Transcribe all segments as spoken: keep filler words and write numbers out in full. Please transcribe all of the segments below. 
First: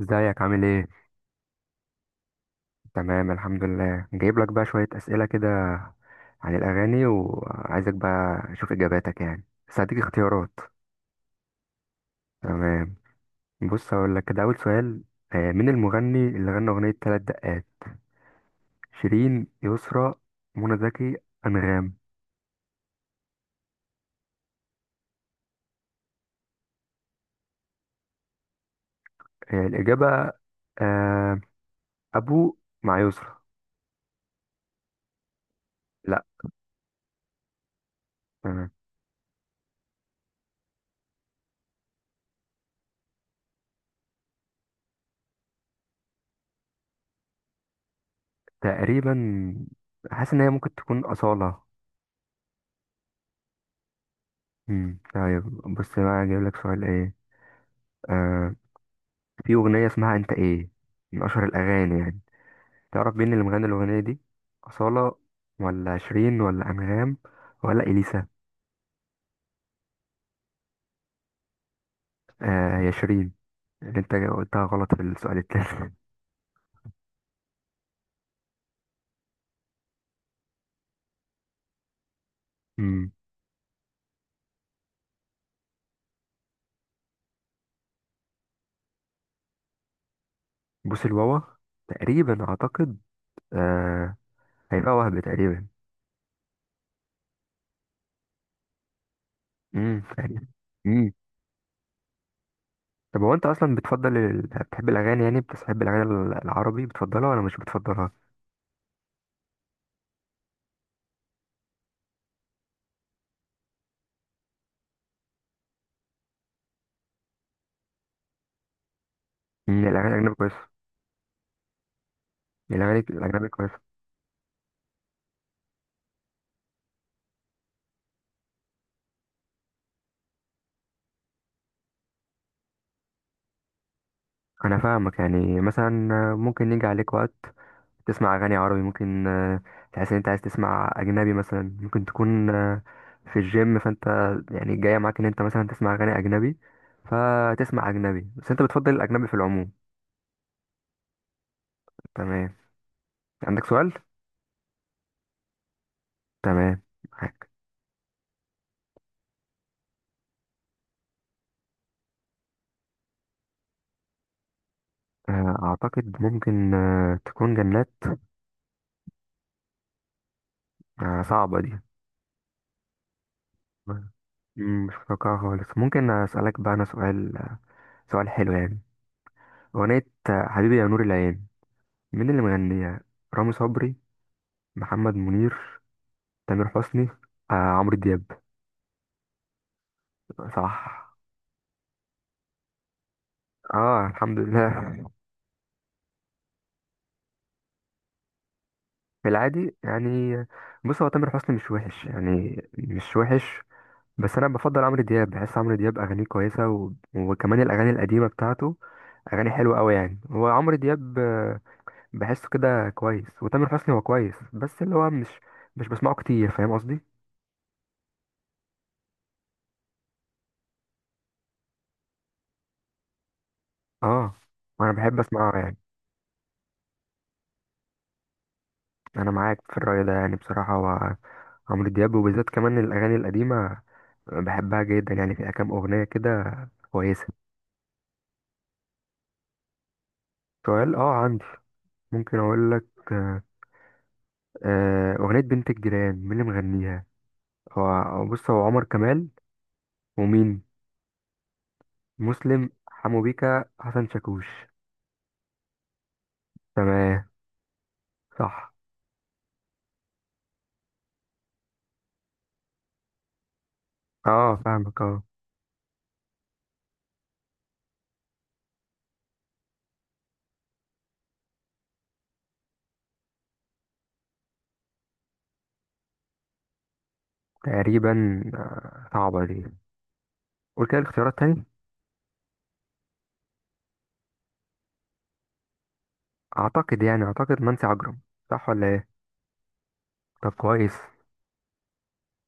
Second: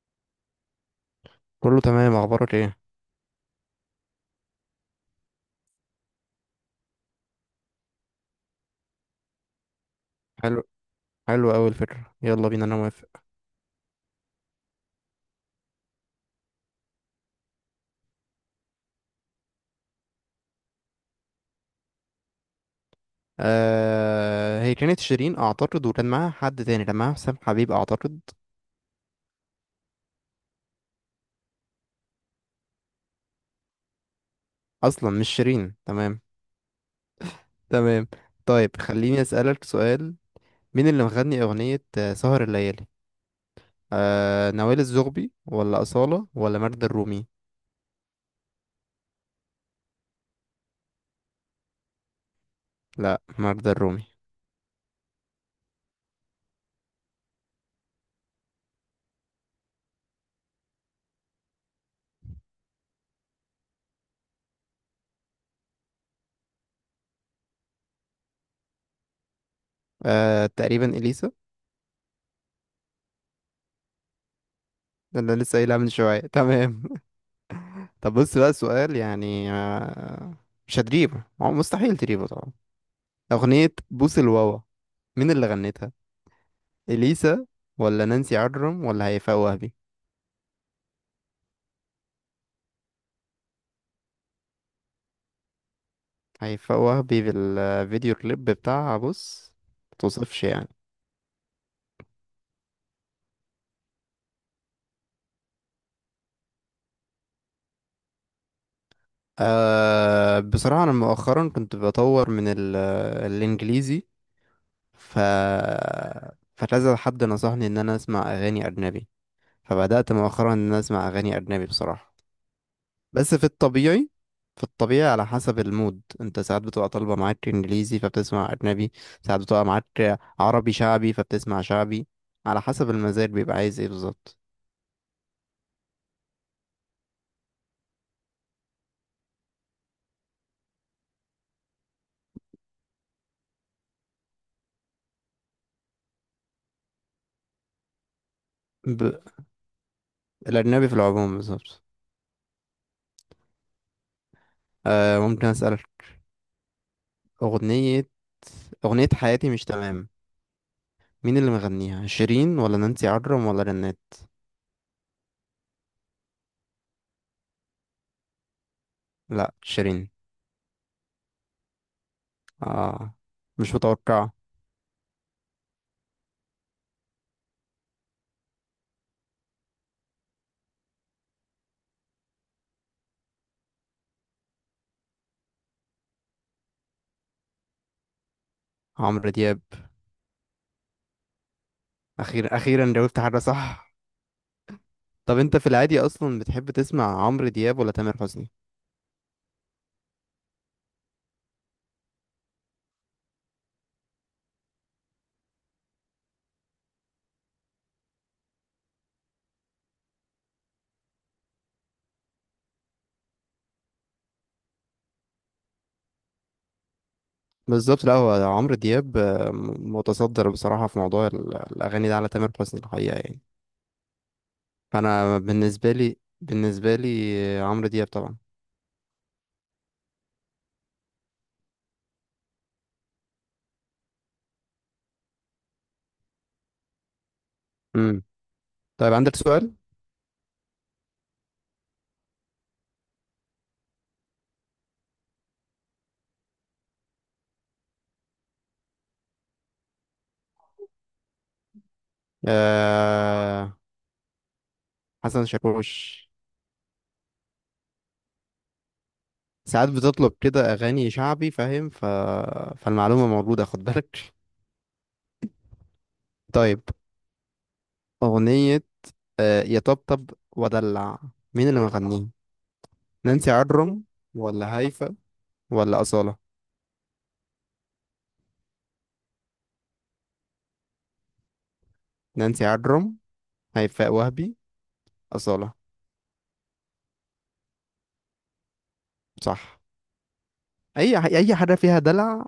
ازيك؟ عامل ايه؟ كله تمام، اخبارك ايه؟ تمام، الحمد لله. جايب لك بقى شوية أسئلة كده عن الأغاني، وعايزك بقى أشوف إجاباتك يعني، بس هديك اختيارات. حلو. حلو قوي الفكره يلا بينا، انا تمام، موافق. بص هقول لك كده أول سؤال. آه، مين المغني اللي غنى أغنية تلات دقات؟ شيرين، يسرا، منى زكي، أنغام؟ آه هي كانت شيرين اعتقد، وكان معاها حد تاني، كان معاها حسام حبيب اعتقد. آه، الإجابة آه، أبو مع يسرا. اصلا مش شيرين؟ تمام. لأ. تمام. تمام. طيب خليني اسالك سؤال. مين اللي مغني اغنيه آه، سهر الليالي؟ آه نوال الزغبي ولا اصاله ولا ماجدة الرومي؟ تقريبا حاسس إن هي ممكن تكون أصالة. لا ماجدة الرومي. مم، طيب. بص بقى أجيب لك سؤال ايه. آه، في أغنية اسمها أنت إيه، من أشهر الأغاني يعني. تعرف مين اللي مغني الأغنية دي؟ أصالة ولا شيرين ولا أنغام ولا إليسا؟ آه تقريبا اليسا. آه، هي شيرين. اللي أنت قلتها غلط في ده اللي السؤال لسه التاني. قايلها من شويه. تمام. طب بص بقى سؤال يعني آه مش هتجيبه، هو مستحيل تجيبه طبعا. أمم. أغنية بوس الواوا، مين اللي غنتها؟ إليسا ولا نانسي عجرم ولا هيفاء وهبي؟ بوس الواوا، تقريبا أعتقد. آه، هيبقى وهب تقريبا. هيفاء وهبي، بالفيديو كليب بتاعها بص، امم متوصفش تقريبا. يعني. امم، طب هو أنت أصلا بتفضل ال... بتحب الأغاني يعني بتحب الأغاني ال- العربي بتفضلها ولا مش بتفضلها؟ أه بصراحة أنا مؤخرا كنت بطور من ال- الإنجليزي، ف فكذا حد نصحني إن أنا أسمع أغاني أجنبي، أمم، فبدأت الأغاني الأجنبي مؤخرا إن كويسة. أنا أسمع أغاني أجنبي بصراحة. الأغاني بس في الأجنبي كويسة. الطبيعي، في الطبيعي على حسب المود، انت ساعات بتبقى طالبة معاك انجليزي فبتسمع اجنبي، ساعات بتبقى معاك عربي شعبي فبتسمع شعبي، على حسب المزاج بيبقى عايز ايه بالظبط. أنا فاهمك يعني، مثلا ممكن يجي عليك وقت تسمع اغاني عربي، ممكن آه، تحس ان انت عايز تسمع اجنبي. مثلا ممكن تكون آه، في الجيم، فانت يعني جايه معاك ان انت مثلا تسمع اغاني اجنبي فتسمع اجنبي. بس انت بتفضل ب... الاجنبي في العموم. الاجنبي في العموم بالظبط. تمام. عندك سؤال؟ آه ممكن اسألك؟ تمام، معاك. اغنية اغنية حياتي مش تمام، مين اللي مغنيها؟ شيرين ولا نانسي عجرم ولا رنات؟ آه، اعتقد ممكن آه، تكون جنات. لا شيرين. آه، صعبه دي. اه مش متوقع. مم، مش متوقعة خالص. ممكن اسالك بقى انا سؤال، سؤال حلو يعني. اغنيه آه، حبيبي يا نور العين. مين اللي مغنيها؟ رامي صبري، محمد منير، تامر حسني، آه عمرو دياب؟ عمرو دياب. صح. اخيرا اخيرا جاوبت حاجة صح. اه، الحمد لله. طب انت في العادي اصلا بتحب تسمع عمرو دياب ولا تامر حسني؟ في العادي يعني، بص هو تامر حسني مش وحش، يعني مش وحش. بس انا بفضل عمرو دياب، بحس عمرو دياب اغانيه كويسه، و... وكمان الاغاني القديمه بتاعته. اغاني حلوه قوي يعني. هو عمرو دياب آه، بحسه كده كويس. وتامر حسني هو كويس، بس اللي هو مش مش بسمعه كتير، فاهم قصدي؟ بالظبط. لا هو عمرو دياب آه، م- متصدر بصراحه في موضوع ال- الاغاني ده على تامر حسني الحقيقه يعني. اه، انا بحب فانا اسمعه يعني. بالنسبه لي بالنسبه لي آه، عمرو دياب طبعا. انا معاك في الرأي ده يعني، بصراحه هو عمرو دياب وبالذات كمان الاغاني القديمه، بحبها جدا يعني فيها كام أغنية كده كويسة. امم. طيب عندك سؤال؟ سؤال؟ اه، عندي. ممكن أقول لك آه، آه، أغنية بنت الجيران؟ مين اللي مغنيها؟ هو هو بص، هو عمر كمال ومين؟ مسلم، حمو بيكا، آه... حسن شاكوش؟ حسن شاكوش. تمام، صح. ساعات بتطلب كده اغاني شعبي فاهم، ف... فالمعلومه موجوده خد بالك. اه، فاهمك. اه. طيب، اغنيه آه، يطبطب ودلع، مين اللي مغنيها؟ نانسي عجرم ولا هيفا ولا أصالة؟ تقريبا آه، صعبة دي. قول كده الاختيارات تاني. نانسي عجرم، هيفاء وهبي، أصالة. أعتقد، يعني أعتقد منسي عجرم. صح ولا ايه؟ صح. طب كويس. أي أي حاجة فيها دلع،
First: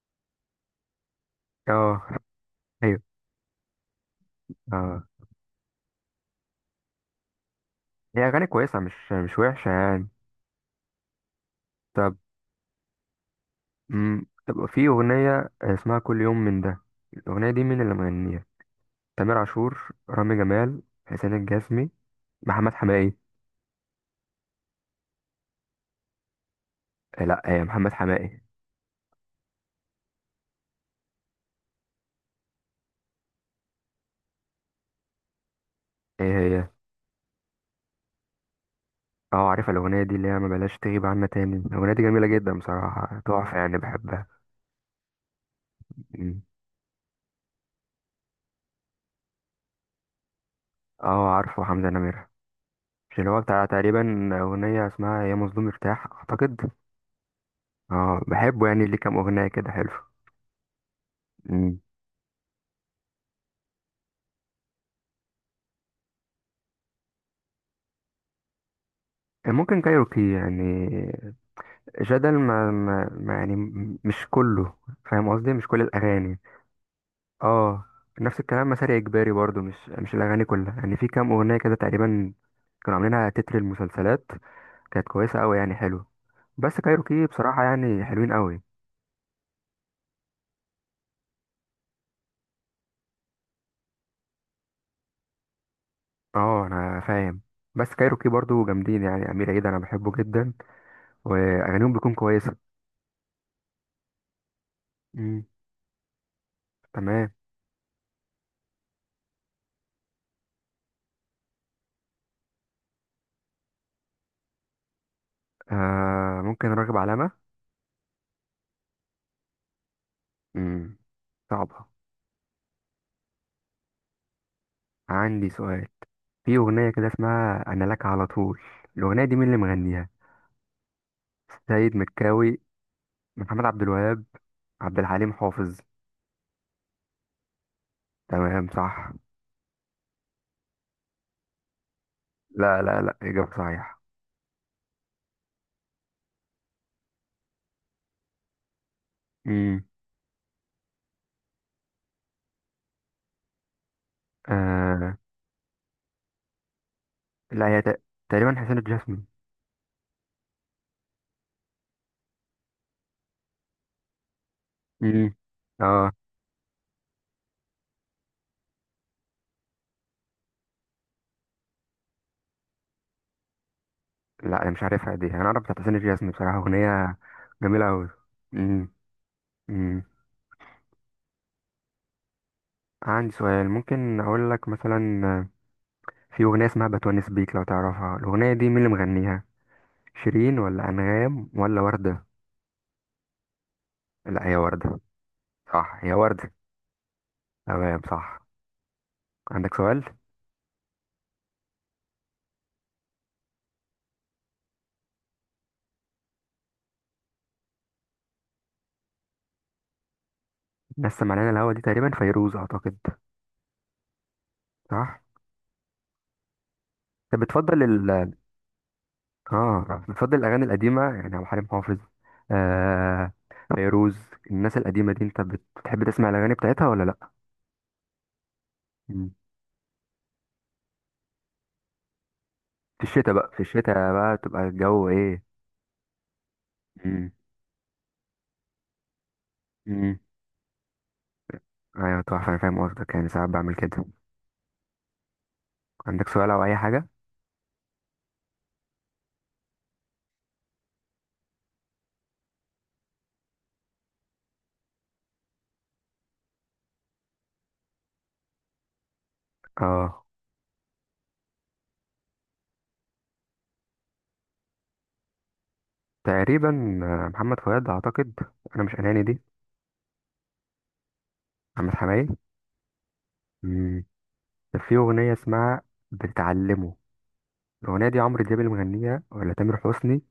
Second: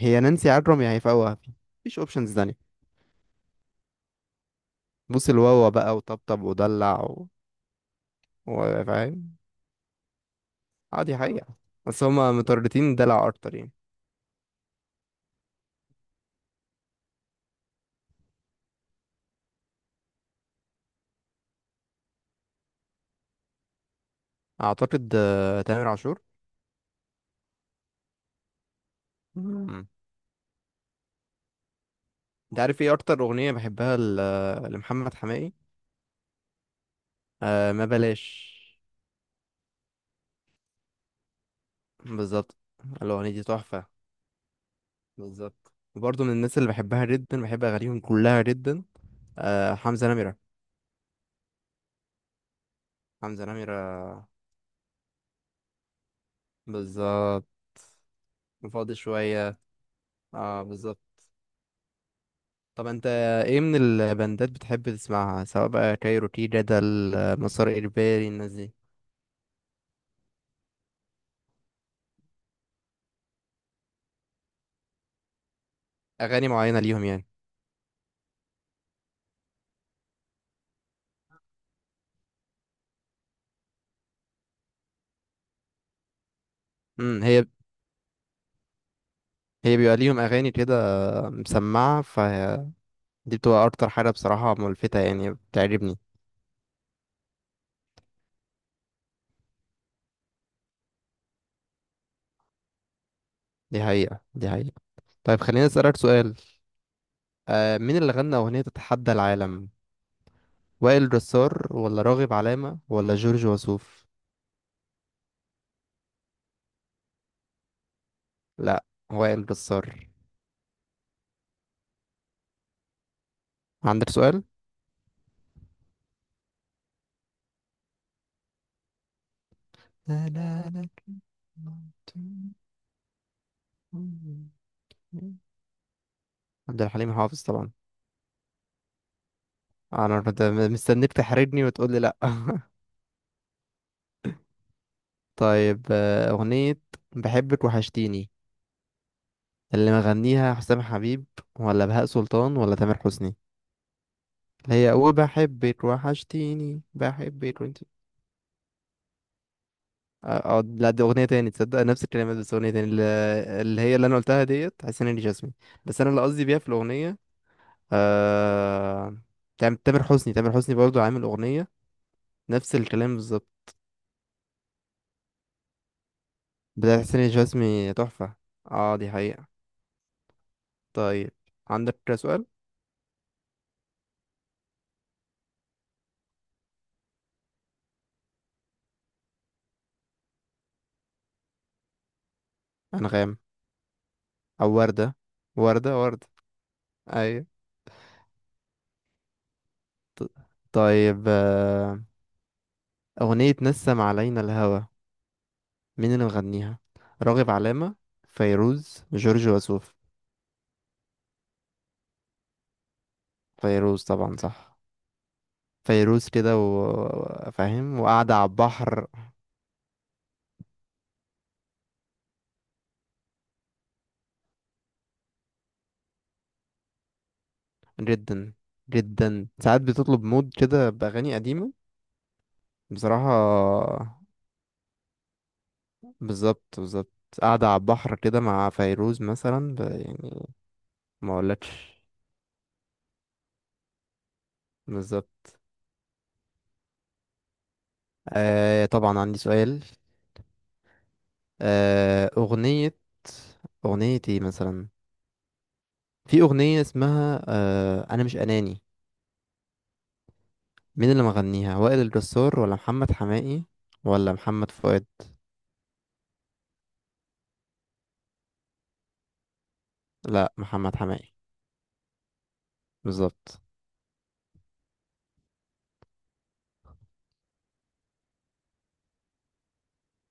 هي نانسي عجرم يا هيفاء وهبي، مفيش اه. أوبشنز تانية. ايوه. اه، بوس الواوا بقى وطبطب ودلع و... هي أغاني كويسة، مش وفاهم، مش وحشة يعني. عادي حقيقة، بس طب. هما مترددين دلع أكتر يعني. امم، طب في اغنيه آه، اسمها كل يوم من ده. الاغنيه دي مين اللي مغنيها؟ تامر عاشور، رامي جمال، حسين الجسمي، محمد حماقي؟ أعتقد آه، تامر عاشور. آه، لا. آه، محمد حماقي. مم. أنت عارف إيه أكتر أغنية بحبها ل- لمحمد حماقي؟ ايه هي؟ آه ما بلاش. اه، عارف الاغنيه دي اللي هي ما بلاش تغيب عنا تاني. الاغنيه دي جميله بالظبط. جدا، بصراحه الأغنية دي تحفه يعني، تحفة. بحبها. بالظبط، وبرضه من مم. الناس اللي بحبها جدا، بحب اغانيهم كلها جدا. آه حمزة نمرة. اه، عارفه حمزه نمير. مش اللي هو حمزة بتاع نمرة تقريبا اغنيه اسمها يا مظلوم ارتاح اعتقد؟ بالظبط. اه، بحبه يعني، فاضي ليه كام اغنيه شوية. كده حلو. اه بالظبط. مم. طب انت ايه من البندات بتحب تسمعها، سواء بقى كايروكي، جدل، آه، مسار اجباري، الناس دي؟ آه، ممكن كايروكي يعني. جدل ما, ما, ما يعني م- مش كله، فاهم قصدي؟ مش كل الاغاني. اغاني معينة ليهم يعني. اه، نفس الكلام. مسار اجباري برضو مش مش الاغاني كلها يعني، في كام اغنيه كده تقريبا كانوا عاملينها تتر المسلسلات، كانت كويسه قوي يعني حلو. بس امم. كايروكي هي بصراحه يعني حلوين قوي. هي بيبقى ليهم اغاني كده مسمعة فدي، بتبقى اكتر حاجة بصراحة ملفتة يعني بتعجبني. اه، انا فاهم. بس كايروكي برضو جامدين يعني، امير عيد انا بحبه جدا واغانيهم بتكون كويسه. دي حقيقة دي حقيقة طيب امم، خليني اسألك سؤال. تمام. آه مين اللي غنى اغنية تتحدى العالم؟ وائل جسار ولا راغب علامة ولا جورج وسوف؟ آه، ممكن راغب علامه. لا وائل جسار. امم صعبه. عندك سؤال؟ عندي سؤال. في أغنية كده اسمها أنا لك على طول، الأغنية دي مين اللي مغنيها؟ لا لا لا. سيد مكاوي، محمد عبد الوهاب، عبد الحليم حافظ؟ عبد الحليم حافظ طبعا. تمام، صح. انا كنت مستنيك تحرجني وتقول لي لا. لا، لا، لا، إجابة صحيحة. طيب آه، أغنية بحبك وحشتيني، امم، اللي مغنيها حسام حبيب ولا بهاء سلطان ولا تامر حسني؟ اللي هي آه وبحبك وحشتيني بحبك. لا، هي تق- تقريبا حسين الجسمي. اه لا دي اغنيه تاني، تصدق نفس الكلمات بس اغنيه تاني. اللي اللي هي اللي انا قلتها ديت حسين امم. الجسمي. بس انا اه، اللي قصدي بيها في الاغنيه آه... تام- تامر حسني، تامر حسني برضو عامل اغنيه نفس الكلام بالظبط. لا. انا مش عارفها دي. انا اعرف بتاعت حسين الجسمي، بصراحة بتاعت أغنية حسين جميلة الجسمي أوي. تحفه. امم. اه دي حقيقه. امم. طيب عندك سؤال؟ عندي سؤال. ممكن اقول لك مثلا آه، في أغنية اسمها بتونس بيك، لو تعرفها الأغنية دي مين اللي مغنيها؟ شيرين ولا أنغام ولا وردة؟ انغام. لا، هي او وردة. ورده، ورده صح، هي ورده وردة. ايوه. تمام، صح. عندك سؤال؟ طيب آه... اغنيه نسم علينا الهوى، مين اللي مغنيها؟ راغب علامه، فيروز، جورج وسوف؟ لسه معلنا الهوا دي تقريبا فيروز اعتقد. فيروز طبعا. صح. صح. فيروز كده طب بتفضل وفاهم ال وقاعدة على البحر. اه بتفضل الاغاني القديمة يعني، عبد الحليم حافظ، آه فيروز. الناس القديمة دي انت بت- بتحب تسمع الاغاني بتاعتها ولا لا؟ جدا، مم. جدا. ساعات بتطلب مود كده بأغاني قديمة في بصراحة. الشتاء بقى، في الشتاء بقى تبقى الجو ايه. بالظبط بالظبط امم. قاعدة على البحر كده مع فيروز مثلا ب... امم. يعني ما اقولكش. ايوه، تحفة. انا فاهم قصدك يعني، ساعات بعمل كده. بالظبط. عندك سؤال او اي حاجة؟ آه طبعا عندي سؤال. آه أغنية أغنية ايه مثلا؟ في أغنية اسمها آه أنا مش أناني، اه، مين اللي مغنيها؟ وائل الجسار ولا محمد حماقي ولا محمد فؤاد؟ تقريبا آه، محمد فؤاد اعتقد. انا مش اناني دي. لا محمد حماقي. محمد حماقي. بالظبط. مم. كان في أغنية اسمها بتعلمه. الأغنية دي عمرو دياب اللي مغنيها ولا تامر حسني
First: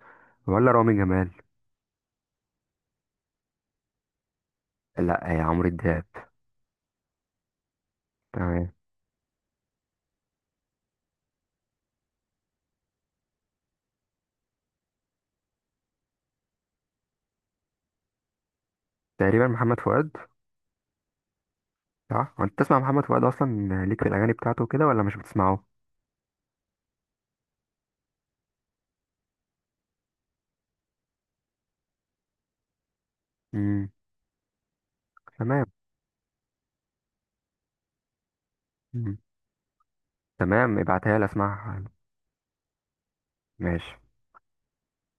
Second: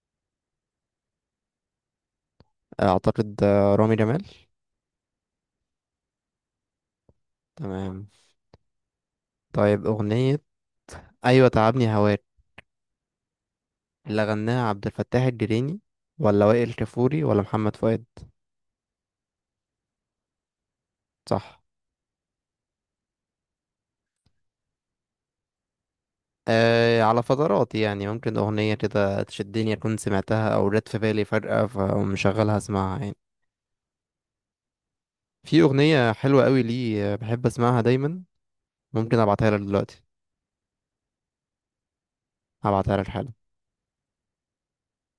ولا رامي جمال؟ اعتقد آه، رامي جمال. لا، هي عمرو دياب. تمام. تمام. طيب اغنية ايوه تعبني هواك، اللي غناها عبد الفتاح الجريني ولا وائل كفوري ولا محمد فؤاد؟ تقريبا محمد فؤاد. صح. صح، هو انت تسمع محمد فؤاد اصلا ليك في الاغاني بتاعته كده ولا مش بتسمعه؟ أه على فترات يعني، ممكن أغنية كده تشدني أكون سمعتها أو جت في بالي فجأة فمشغلها أسمعها يعني. امم، في تمام. أغنية حلوة قوي لي آه، بحب أسمعها دايما، مم. ممكن أبعتها لك دلوقتي. تمام، ابعتها لي اسمعها. هبعتها لك حالا. ماشي.